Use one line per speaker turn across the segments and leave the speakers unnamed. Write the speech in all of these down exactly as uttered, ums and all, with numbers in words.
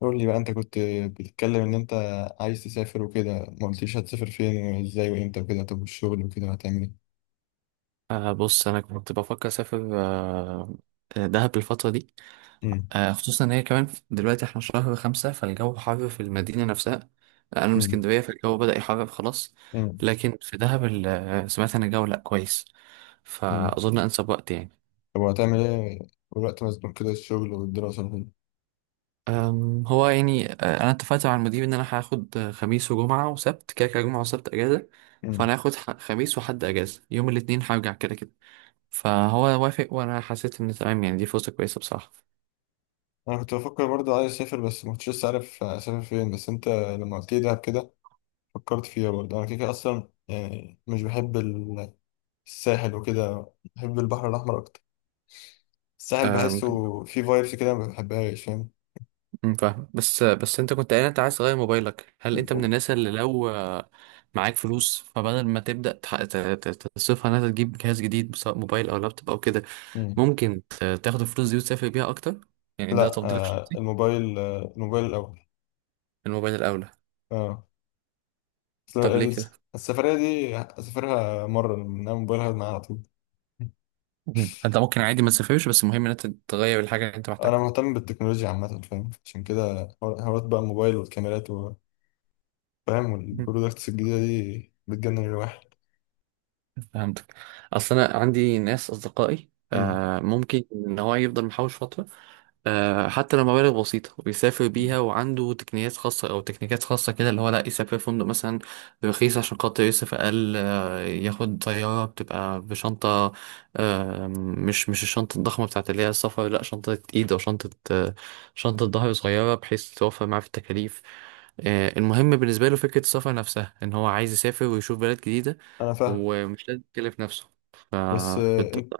قول لي بقى، انت كنت بتتكلم ان انت عايز تسافر وكده. ما قلتليش هتسافر فين وازاي وامتى وكده؟ طب والشغل وكده هتعمل ايه؟
آه بص انا كنت بفكر اسافر آه آه، دهب الفتره دي.
امم.
آه خصوصا ان هي كمان في- دلوقتي احنا شهر خمسة فالجو حر في المدينه نفسها. انا من
امم.
اسكندريه فالجو بدأ يحرر خلاص.
امم.
لكن في دهب ال- آه، سمعت ان الجو لا كويس،
امم.
فاظن انسب وقت يعني.
طب وهتعمل ايه؟ والوقت مزنوق كده، الشغل والدراسة وكده.
أم، هو يعني آه، انا اتفقت مع المدير ان انا هاخد آه، خميس وجمعه وسبت، كده كده جمعه وسبت اجازه.
امم.
فانا هاخد ح- خميس وحد اجازه، يوم الاثنين هرجع كده كده. فهو وافق وانا حسيت ان تمام، يعني دي فرصه كويسه بصراحه.
انا كنت بفكر برضه عايز اسافر، بس ما كنتش لسه عارف اسافر فين. بس انت لما قلت لي دهب كده فكرت فيها. برضه انا كده كده اصلا يعني مش بحب ال- الساحل وكده، بحب البحر الاحمر اكتر. الساحل
أم،
بحسه فيه فايبس كده ما بحبهاش.
أم، فاهم. بس بس انت كنت قايل انت عايز تغير موبايلك. هل انت من
فاهم؟
الناس اللي لو آه، معاك فلوس فبدل ما تبدأ تح- ت- ت- تصرفها انها تجيب جهاز جديد سواء موبايل او لابتوب او كده، ممكن ت- تاخد الفلوس دي وتسافر بيها اكتر؟ يعني ده
لا.
تفضيلك
آه
الشخصي.
الموبايل آه الموبايل الأول.
الموبايل الاولى؟
اه. أصل
طب ليه
ال-
كده؟
السفرية دي أسافرها مرة، إنما موبايلها معايا على طول.
مم. انت ممكن عادي ما تسافرش، بس المهم ان انت تغير الحاجة اللي انت
أنا
محتاجها.
مهتم بالتكنولوجيا عامة، فاهم؟ عشان كده حوار- حوارات بقى الموبايل والكاميرات و- فاهم،
مم.
والبرودكتس الجديدة دي بتجنن الواحد.
فهمتك. اصل انا عندي ناس اصدقائي
أمم.
آه، ممكن ان هو يفضل محوش فترة، آه، حتى لو مبالغ بسيطة، ويسافر بيها. وعنده تقنيات خاصة أو تكنيكات خاصة كده، اللي هو لا يسافر فندق مثلا رخيص عشان خاطر يصرف أقل، آه، ياخد طيارة، بتبقى بشنطة، آه، مش مش الشنطة الضخمة بتاعت اللي هي السفر، لا شنطة إيد أو شنطة آه، شنطة ظهر صغيرة، بحيث توفر معاه في التكاليف. آه، المهم بالنسبة له فكرة السفر نفسها، إن هو عايز يسافر ويشوف بلد جديدة،
أنا فاهم.
ومش لازم يكلف نفسه.
بس آه
فكنت.
أنت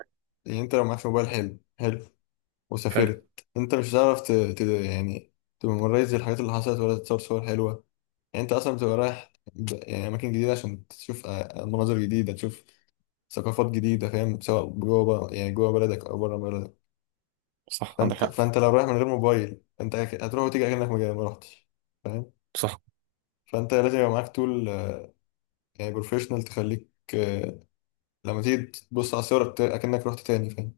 يعني أنت لو معكش موبايل حلو حلو
حلو.
وسافرت، أنت مش هتعرف ت... ت... يعني تممرايز الحاجات اللي حصلت، ولا تتصور صور حلوة. يعني انت اصلا بتبقى رايح ب- يعني اماكن جديده عشان تشوف آه، مناظر جديده، تشوف ثقافات جديده، فاهم؟ سواء جوه بقى يعني جوه بلدك او بره بلدك.
صح، عندك
فانت
حق.
فانت لو رايح من غير موبايل انت أك- هتروح وتيجي اكنك ما ما رحتش. فاهم؟
صح.
فانت لازم يبقى معاك تول، آه، يعني بروفيشنال تخليك، آه، لما تيجي تبص على الصور بت- اكنك رحت تاني، فاهم؟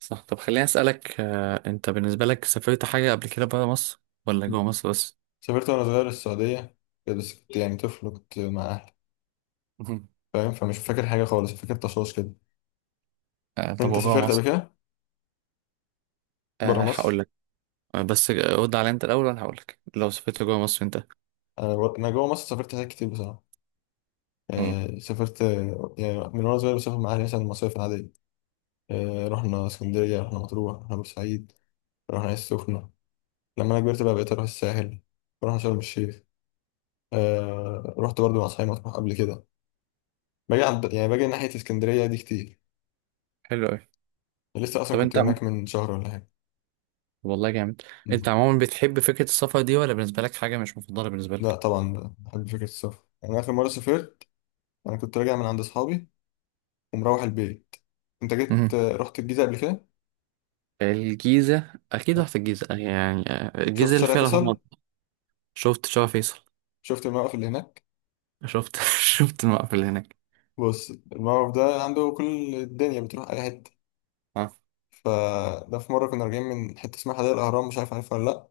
صح. طب خليني أسألك، آه، أنت بالنسبة لك سافرت حاجة قبل كده برا مصر ولا جوا مصر بس؟
سافرت وانا صغير السعوديه كده، بس كنت يعني طفل وكنت مع اهلي.
مهم.
فاهم؟ فمش فاكر حاجه خالص، فاكر تشاش كده.
آه، طب
انت
وجوه
سافرت قبل
مصر؟
كده بره
أه
مصر؟
هقول لك. أه بس رد على أنت الأول، وأنا هقول لك لو سافرت جوا مصر أنت.
انا بر- انا جوه مصر سافرت حاجات كتير بصراحه.
مم.
آه، سافرت، آه، يعني من وأنا صغير بسافر مع أهلي مثلا المصايف العادية. آه، رحنا اسكندرية، رحنا مطروح، رحنا بورسعيد، رحنا العين السخنة. لما أنا كبرت بقى بقيت أروح الساحل، رحنا شرم الشيخ. آه، رحت برضو مع أصحابي مطروح قبل كده. باجي عند يعني باجي ناحية اسكندرية دي كتير.
حلو أوي.
لسه أصلا
طب
كنت
أنت عم-
هناك من شهر ولا حاجة.
والله جامد. أنت
مم.
عموما بتحب فكرة السفر دي، ولا بالنسبة لك حاجة مش مفضلة بالنسبة
لا
لك؟
طبعا بحب فكرة السفر. أنا آخر مرة سافرت أنا كنت راجع من عند أصحابي ومروح البيت. أنت جيت،
مم.
آه، رحت الجيزة قبل كده؟
الجيزة أكيد
آه.
رحت الجيزة، آه، يعني آه،
شفت
الجيزة اللي
شارع
فيها الأهرامات.
فيصل؟
شفت شارع فيصل.
شفت الموقف اللي هناك؟
شفت شفت الموقف اللي هناك.
بص، الموقف ده عنده كل الدنيا بتروح اي حته.
أه.
فده في مره كنا راجعين من حته اسمها حدائق الاهرام، مش عارف، عارفها ولا لا؟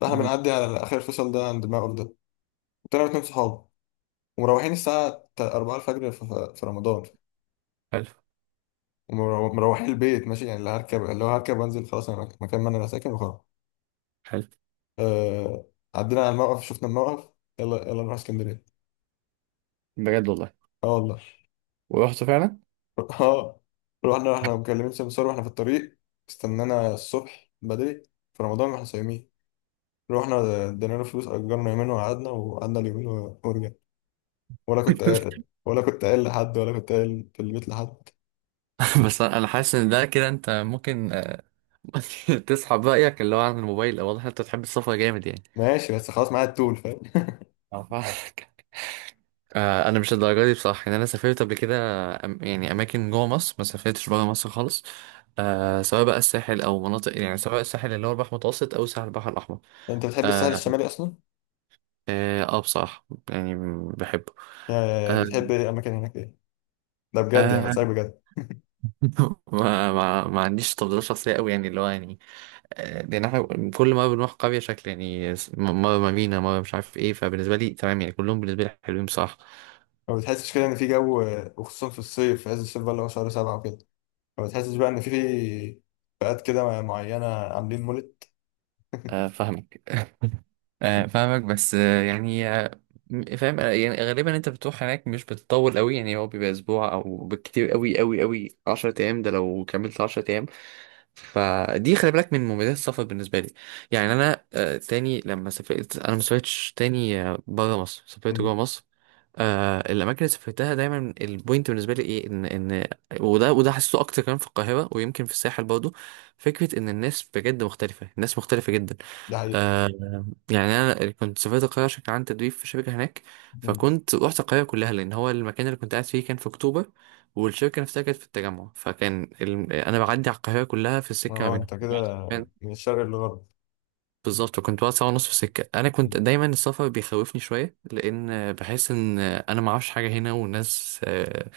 فاحنا
مهم.
بنعدي على اخر الفصل ده عند الموقف ده. طلعنا اتنين صحاب، ومروحين الساعه أربعة الفجر في في رمضان.
حلو.
ومروحين البيت ماشي، يعني اللي هركب اللي هو هركب وانزل خلاص انا مك- مكان ما انا ساكن وخلاص.
حلو.
آه... عدينا على الموقف، شفنا الموقف. يلا يلا نروح اسكندريه.
بجد والله.
اه والله.
ورحت فعلا.
اه. رحنا رحنا مكلمين سمسار واحنا في الطريق. استنانا الصبح بدري، في رمضان واحنا صايمين. رحنا ادينا له فلوس، اجرنا يومين، وقعدنا وقعدنا اليومين و- ورجعنا. ولا كنت قايل، ولا كنت قايل لحد، ولا كنت قايل في البيت لحد.
بس انا حاسس ان ده كده انت ممكن آه، تسحب رايك اللي هو عن الموبايل، او واضح إن انت بتحب السفر جامد يعني.
ماشي، بس خلاص معايا التول، فاهم؟
أعرفك. آه، انا مش الدرجه دي بصراحه، يعني انا سافرت قبل كده أم- يعني اماكن جوه مصر، ما سافرتش بره مصر خالص. آه، سواء بقى الساحل او مناطق، يعني سواء الساحل اللي هو البحر المتوسط او ساحل البحر الاحمر.
انت بتحب الساحل
اه.
الشمالي اصلا؟
اه آه، بصراحه يعني بحبه.
يعني
آه
بتحب ايه اماكن هناك؟ ايه؟ ده بجد، يعني
آه،
بتسألك بجد.
ما, ما, ما عنديش تفضيلات شخصية قوي، يعني اللي هو يعني آه، لأن احنا كل ما بنروح قرية شكل، يعني س- مرة مارينا، مرة مش عارف ايه، فبالنسبة لي تمام يعني، كلهم بالنسبة لي حلوين بصراحة.
ما بتحسش كده ان في جو، وخصوصا في الصيف في عز الصيف بقى اللي هو شهر سبعة وكده، ما بتحسش بقى ان في في فئات كده معينة عاملين مولد؟
آه، فاهمك. آه، فاهمك بس آه، يعني آه، م- فاهم آه، يعني غالبا انت بتروح هناك مش بتطول قوي، يعني هو بيبقى اسبوع، او بالكتير قوي قوي قوي عشرة ايام، ده لو كملت عشرة ايام. فدي خلي بالك من مميزات السفر بالنسبه لي. يعني انا آه، تاني لما سافرت انا ما سافرتش تاني بره مصر، سافرت جوه
مم.
مصر. آه، الاماكن اللي سافرتها دايما البوينت بالنسبه لي ايه؟ ان ان وده وده حسيته اكتر كمان في القاهره، ويمكن في الساحل برضو. فكره ان الناس بجد مختلفه، الناس مختلفه جدا.
ده حقيقي.
آه، يعني انا كنت سافرت القاهره عشان كان عندي تدريب في شركه هناك.
مم.
فكنت رحت القاهره كلها، لان هو المكان اللي كنت قاعد فيه كان في اكتوبر، والشركة نفسها كانت في التجمع. فكان ال... أنا بعدي على القاهرة كلها في السكة ما
اه،
بينهم.
انت كده
كان-
من الشرق للغرب.
بالظبط، كنت بقعد ساعة ونص في السكة. أنا كنت
مم.
دايما السفر بيخوفني شوية، لأن بحس إن أنا معرفش حاجة هنا، والناس آه،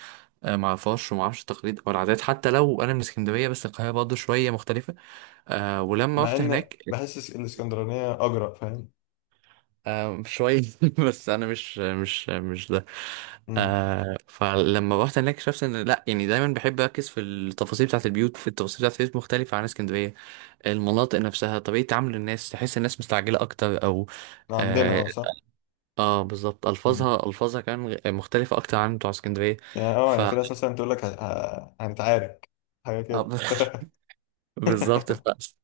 آه، معرفهاش، ومعرفش التقاليد أو العادات. حتى لو أنا من اسكندرية، بس القاهرة برضه شوية مختلفة. آه، ولما
مع
رحت
ان
هناك،
بحس الاسكندرانية اجرأ، فاهم؟
آه شوية. بس أنا مش مش مش ده.
مم.
آه، فلما رحت هناك اكتشفت إن لأ، يعني دايما بحب أركز في التفاصيل بتاعة البيوت. في التفاصيل بتاعة البيوت مختلفة عن اسكندرية، المناطق نفسها، طريقة تعامل الناس، تحس الناس مستعجلة أكتر أو
عندنا
آه,
اه صح.
آه بالظبط.
مم.
ألفاظها ألفاظها كمان مختلفة أكتر عن بتوع اسكندرية.
يعني اه
ف
يعني في ناس مثلا تقول لك ه- ه- هنتعارك، حاجة كده.
آه، بالظبط ف...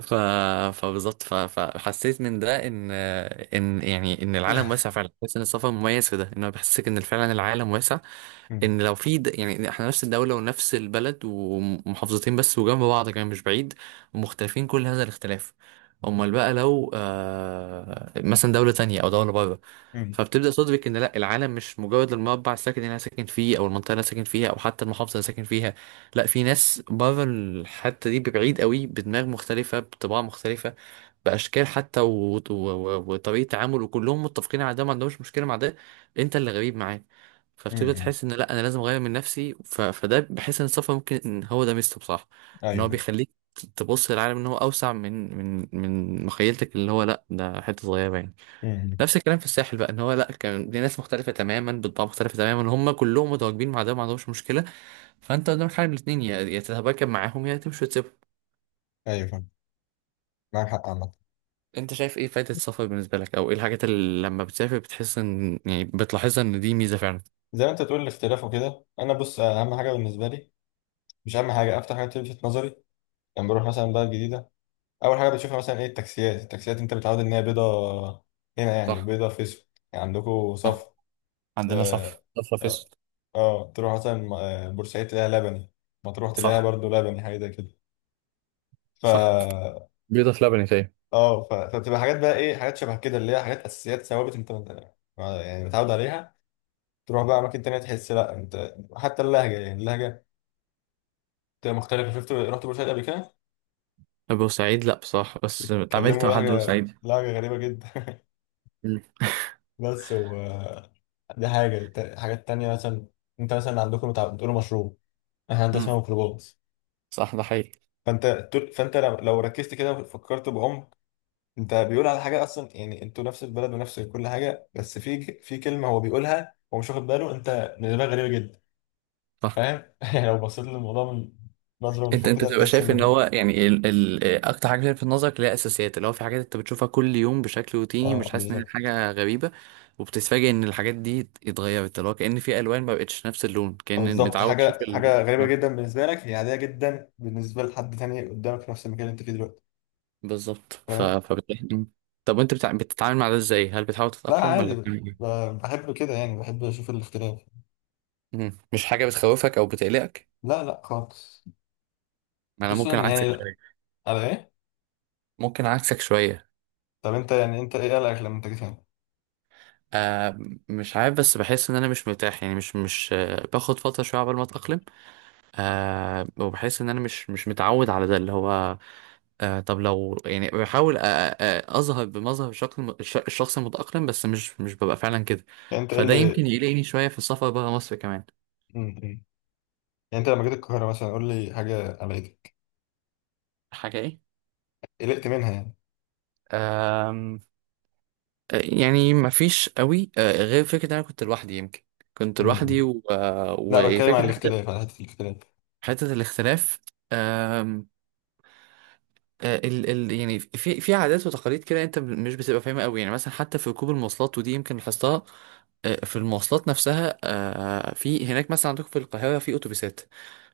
ف... فبالظبط ف... فحسيت من ده ان ان يعني ان العالم واسع فعلا. حسيت ان السفر مميز في ده، انه بيحسسك ان فعلا العالم واسع.
مم.
ان لو في د... يعني احنا نفس الدولة ونفس البلد ومحافظتين بس وجنب بعض كمان مش بعيد، ومختلفين كل هذا الاختلاف. امال بقى لو آه مثلا دولة تانية او دولة بره.
مم.
فبتبدأ تدرك إن لأ، العالم مش مجرد المربع الساكن اللي أنا ساكن فيه، أو المنطقة اللي أنا ساكن فيها، أو حتى المحافظة اللي أنا ساكن فيها. لأ، في ناس بره الحتة دي ببعيد قوي، بدماغ مختلفة، بطباع مختلفة، بأشكال حتى و... و... و... وطريقة تعامل، وكلهم متفقين على ده، ما عندهمش مشكلة مع ده، أنت اللي غريب معاه. فبتبدأ
مم.
تحس إن لأ أنا لازم أغير من نفسي. ف... فده بحس إن السفر ممكن إن هو ده ميزته بصراحة، إن
ايوه،
هو
فاهم.
بيخليك تبص للعالم إن هو أوسع من من من مخيلتك، اللي هو لأ ده حتة صغيرة يعني.
مم.
نفس الكلام في الساحل بقى، ان هو لا كان دي ناس مختلفه تماما، بطباع مختلفه تماما، هم كلهم متواجدين مع ده وما عندهمش مشكله. فانت قدامك حاجه من الاثنين، يا يا تتباكى معاهم، يا تمشي وتسيبهم.
ايوه، فاهم. معاك حق عامة.
انت شايف ايه فائده السفر بالنسبه لك، او ايه الحاجات اللي لما بتسافر بتحس ان يعني بتلاحظها ان دي ميزه فعلا؟
زي ما انت تقول الاختلاف وكده. انا بص، اهم حاجة بالنسبة لي، مش اهم حاجة، اكتر حاجة بتلفت نظري، لما بروح مثلا بلد جديدة، اول حاجة بتشوفها مثلا ايه؟ التاكسيات. التاكسيات انت متعود ان هي بيضة، هنا يعني
صح.
بيضة في اسود. يعني عندكم صف.
صح، عندنا
اه.
صف صف
اه.
فيصل.
آه، تروح مثلا م- آه، بورسعيد تلاقيها لبني. مطروح تلاقيها
صح.
برضو لبني، حاجه زي كده. ف
صح، بيضة في لبن تاني.
اه ف... فبتبقى حاجات بقى، ايه، حاجات شبه كده، اللي هي حاجات اساسيات ثوابت انت آه، يعني متعود عليها. تروح بقى اماكن تانية تحس لا، انت حتى اللهجه يعني اللهجه بتبقى مختلفه. شفت، رحت بورسعيد قبل كده؟
بورسعيد لا بصراحه، بس اتعاملت
كلموا
مع حد
لهجه
بورسعيد.
لهجه غريبه جدا.
مم.
بس و... دي حاجه ت- حاجات تانية مثلا. انت مثلا عندكم بتاع- بتقولوا مشروب. احنا عندنا
مم.
اسمها ميكروباص.
صح، ده حقيقي.
فانت طول- فانت لو لو ركزت كده وفكرت بعمق، انت بيقول على حاجه اصلا، يعني انتوا نفس البلد ونفس كل حاجه، بس في في كلمه هو بيقولها، هو مش واخد باله انت بالنسبه لك غريبه جدا. فاهم؟ يعني لو بصيت للموضوع من نظره من
انت
فوق
انت
كده،
بتبقى
هتحس
شايف
ان
ان
الم-
هو يعني ال... ال... اكتر حاجه في نظرك اللي هي اساسيات، اللي هو في حاجات انت بتشوفها كل يوم بشكل روتيني،
اه
مش حاسس ان هي
بالظبط.
حاجه غريبه، وبتتفاجئ ان الحاجات دي اتغيرت، اللي هو كأن في الوان ما بقتش نفس اللون،
آه،
كأن
بالظبط.
متعود تشوف
حاجه
ال...
حاجه غريبه
اه
جدا بالنسبه لك، هي عاديه جدا بالنسبه لحد تاني قدامك في نفس المكان اللي انت فيه دلوقتي.
بالظبط. ف...
فاهم.
فبتلاقي مم. طب وانت بتع... بتتعامل مع ده ازاي؟ هل بتحاول
لا
تتأقلم
عادي،
ولا
ب-
بتعمل ايه؟
ب- بحب كده، يعني بحب اشوف الاختلاف.
مم. مش حاجه بتخوفك او بتقلقك؟
لا لا خالص.
ما انا
خصوصا
ممكن
يعني.
عكسك شويه.
على ايه؟
ممكن عكسك شويه.
طب انت يعني انت ايه قلقك لما انت جيت هنا؟
آه مش عارف، بس بحس ان انا مش مرتاح، يعني مش مش آه باخد فتره شويه عقبال ما اتأقلم. آه، وبحس ان انا مش مش متعود على ده اللي هو. آه طب لو يعني بحاول أ- أ- اظهر بمظهر شكل م- الش- الشخص المتأقلم، بس مش مش ببقى فعلا كده.
يعني انت ايه
فده يمكن
اللي...
يقلقني شوية في السفر برا مصر كمان.
م- م. يعني، انت لما جيت القاهرة مثلا، قول لي حاجة قلقتك،
حاجة ايه؟
قلقت منها يعني.
آم، آه، يعني مفيش قوي آه غير فكرة ان انا كنت لوحدي يمكن، كنت
م-
لوحدي
م.
و- آه،
لا، بتكلم عن
وفكرة
الاختلاف، على حتة الاختلاف.
حتة الاختلاف. آه، ال ال يعني في في عادات وتقاليد كده انت مش بتبقى فاهمها قوي، يعني مثلا حتى في ركوب المواصلات، ودي يمكن لاحظتها. آه، في المواصلات نفسها، آه، في هناك مثلا عندكم في القاهرة في أتوبيسات.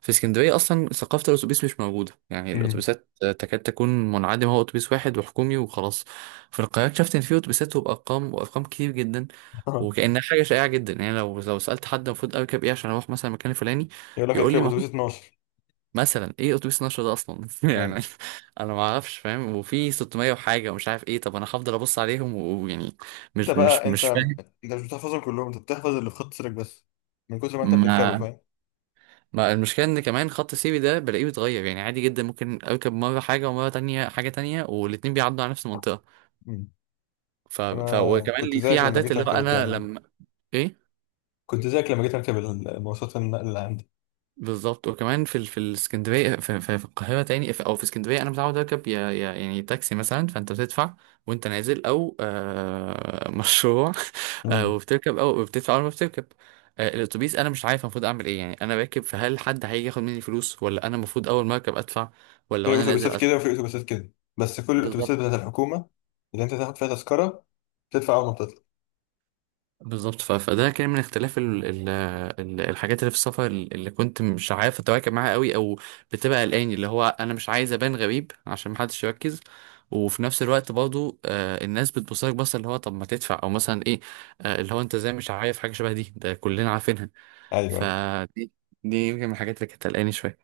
في اسكندرية أصلا ثقافة الأتوبيس مش موجودة، يعني
م.
الأتوبيسات آه، تكاد تكون منعدمة، هو أتوبيس واحد وحكومي وخلاص. في القاهرة اكتشفت إن في أتوبيسات، وبأرقام، وأرقام كتير جدا، وكأنها حاجة شائعة جدا. يعني لو لو سألت حد المفروض أركب إيه عشان أروح مثلا المكان الفلاني،
يقول لك
يقول لي
الكلاب، اتوبيس اتناشر.
مثلا ايه اتوبيس النشر ده اصلا؟
يعني
يعني انا ما اعرفش فاهم، وفي ستمية وحاجه ومش عارف ايه، طب انا هفضل ابص عليهم و- ويعني
انت
مش مش
بقى انت
مش فاهم.
انت مش بتحفظهم كلهم، انت بتحفظ اللي في خط سيرك بس، من كتر ما انت بتركبه،
ما
فاهم؟
ما المشكله ان كمان خط سيري ده بلاقيه بيتغير، يعني عادي جدا ممكن اركب مره حاجه ومره تانية حاجه تانية، والاتنين بيعدوا على نفس المنطقه.
م.
ف... ف...
انا
وكمان
كنت
لي في
زيك لما
عادات
جيت
اللي هو
اركب
انا
الكلام ده.
لما ايه
كنت زيك لما جيت اركب المواصلات النقل اللي عندي.
بالظبط. وكمان في ال- في الاسكندريه في, في, في القاهره تاني، في او في اسكندريه انا متعود اركب يا يا يعني تاكسي مثلا، فانت بتدفع وانت نازل، او آه مشروع، آه،
م.
وبتركب او بتدفع اول ما بتركب. آه، الاتوبيس انا مش عارف المفروض اعمل ايه، يعني انا راكب، فهل حد هيجي ياخد مني فلوس، ولا انا المفروض اول ما اركب ادفع، ولا
في
وانا نازل
اتوبيسات
ادفع؟
كده وفي اتوبيسات كده. بس كل الاتوبيسات
بالظبط.
بتاعت الحكومة اللي انت تاخد فيها تذكرة، تدفع اول ما بتطلع.
بالظبط ف- فده كان من اختلاف ال ال ال الحاجات اللي في السفر اللي كنت مش عارف اتواكب معاها قوي. او بتبقى قلقان اللي هو انا مش عايز ابان غريب عشان محدش يركز، وفي نفس الوقت برضو آه الناس بتبص لك بصه اللي هو طب ما تدفع او مثلا ايه، آه اللي هو انت ازاي مش عارف حاجه شبه دي، ده كلنا عارفينها.
ايوه.
فدي، دي يمكن من الحاجات اللي كانت قلقاني شويه.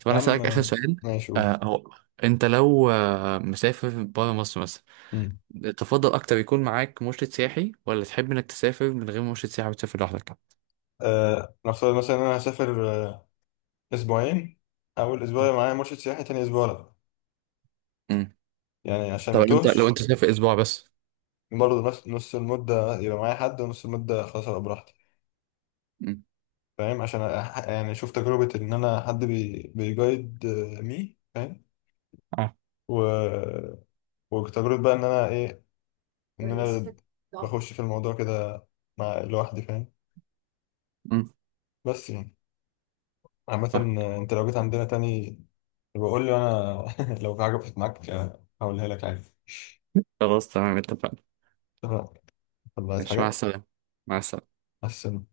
طب
يا
انا
عم،
اسالك اخر سؤال.
ماشي قول.
آه هو، انت لو آه مسافر بره مصر مثلا،
مم.
تفضل اكتر يكون معاك مرشد سياحي، ولا تحب انك تسافر من غير مرشد سياحي وتسافر لوحدك؟
آه نفترض مثلا إن أنا هسافر آه أسبوعين. أول أسبوع يبقى معايا مرشد سياحي، تاني أسبوع لأ.
مم.
يعني عشان
طب
ما
لو انت لو
توهش.
انت سافر اسبوع بس؟
برضه نص نص المدة يبقى معايا حد، ونص المدة خلاص أبقى براحتي.
مم.
فاهم؟ عشان أح- يعني أشوف تجربة إن أنا حد بي بيجايد آه، مي، فاهم.
اه.
و... وتجربة بقى إن أنا إيه؟ إن أنا بخش في الموضوع كده، مع لوحدي، فاهم.
مم.
بس يعني، عامة.
آه.
آه، أنت لو جيت عندنا تاني، بقول له انا لو في حاجه وقفت معاك هقولها لك عادي.
خلاص تمام، اتفقنا.
اتفقنا. طب عايز
ماشي، مع
حاجه؟
السلامة. مع السلامة.
حسن.